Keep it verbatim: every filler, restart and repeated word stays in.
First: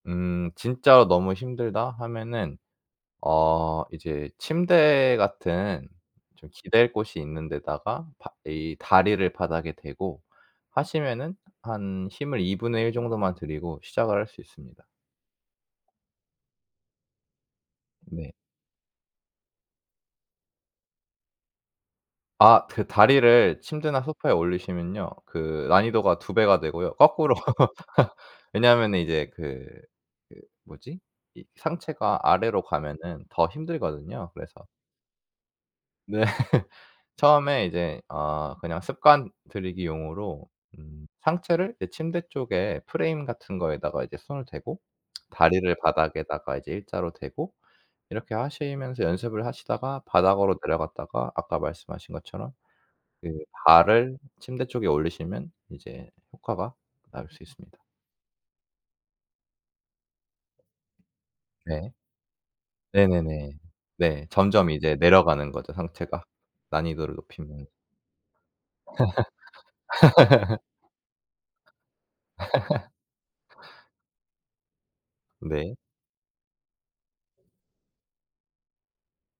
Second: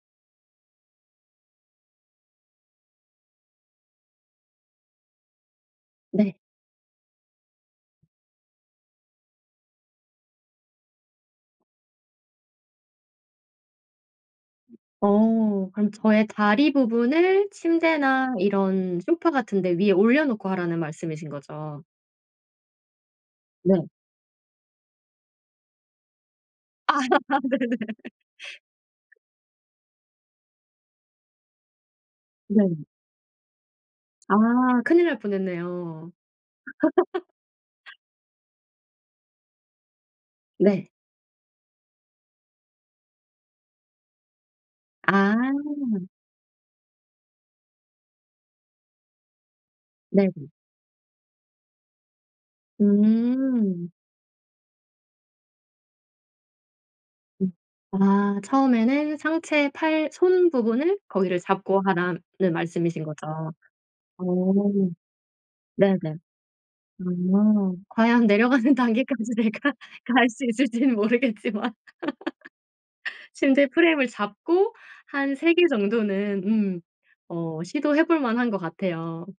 음 '진짜로 너무 힘들다.' 하면은 어 이제 침대 같은 네. 좀 기댈 곳이 있는 데다가 바 이 다리를 바닥에 대고 하시면은 한 힘을 이분의 일 정도만 들이고 시작을 할 수 음 있습니다. 어. 그럼 저의 다리 부분을 네. 침대나 이런 소파 같은 데 위에 올려놓고 하라는 말씀이신 거죠? 아 드 다리를 네. 침대나 소파에 올리시면요. 그 난이도가 두 배가 되고요. 아 네. 거꾸로 왜냐하면은 이제 그 그 뭐지? 이 상체가 아래로 네. 가면은 더 힘들거든요. 아. 그래서 큰일 날 뻔했네요. 네. 처음에 이제 어 그냥 습관 들이기용으로 네. 음 상체를 이 침대 쪽에 프레임 같은 거에다가 이제 손을 대고 아. 다리를 바닥에다가 이제 일자로 대고 이렇게 하시면서 연습을 하시다가 네네. 바닥으로 내려갔다가 아까 말씀하신 것처럼 그 음. 발을 침대 쪽에 올리시면 이제 효과가 나올 수 음. 있습니다. 아 처음에는 상체 팔 손 부분을 거기를 잡고 네. 하라는 말씀이신 네네네. 거죠? 어. 네. 점점 이제 내려가는 거죠, 네네. 상체가. 난이도를 높이면 음. 과연 내려가는 단계까지 내가 갈 수 있을지는 모르겠지만. 침대 프레임을 잡고 한 세 개 네. 정도는 음 어 시도해 볼 만한 것 같아요.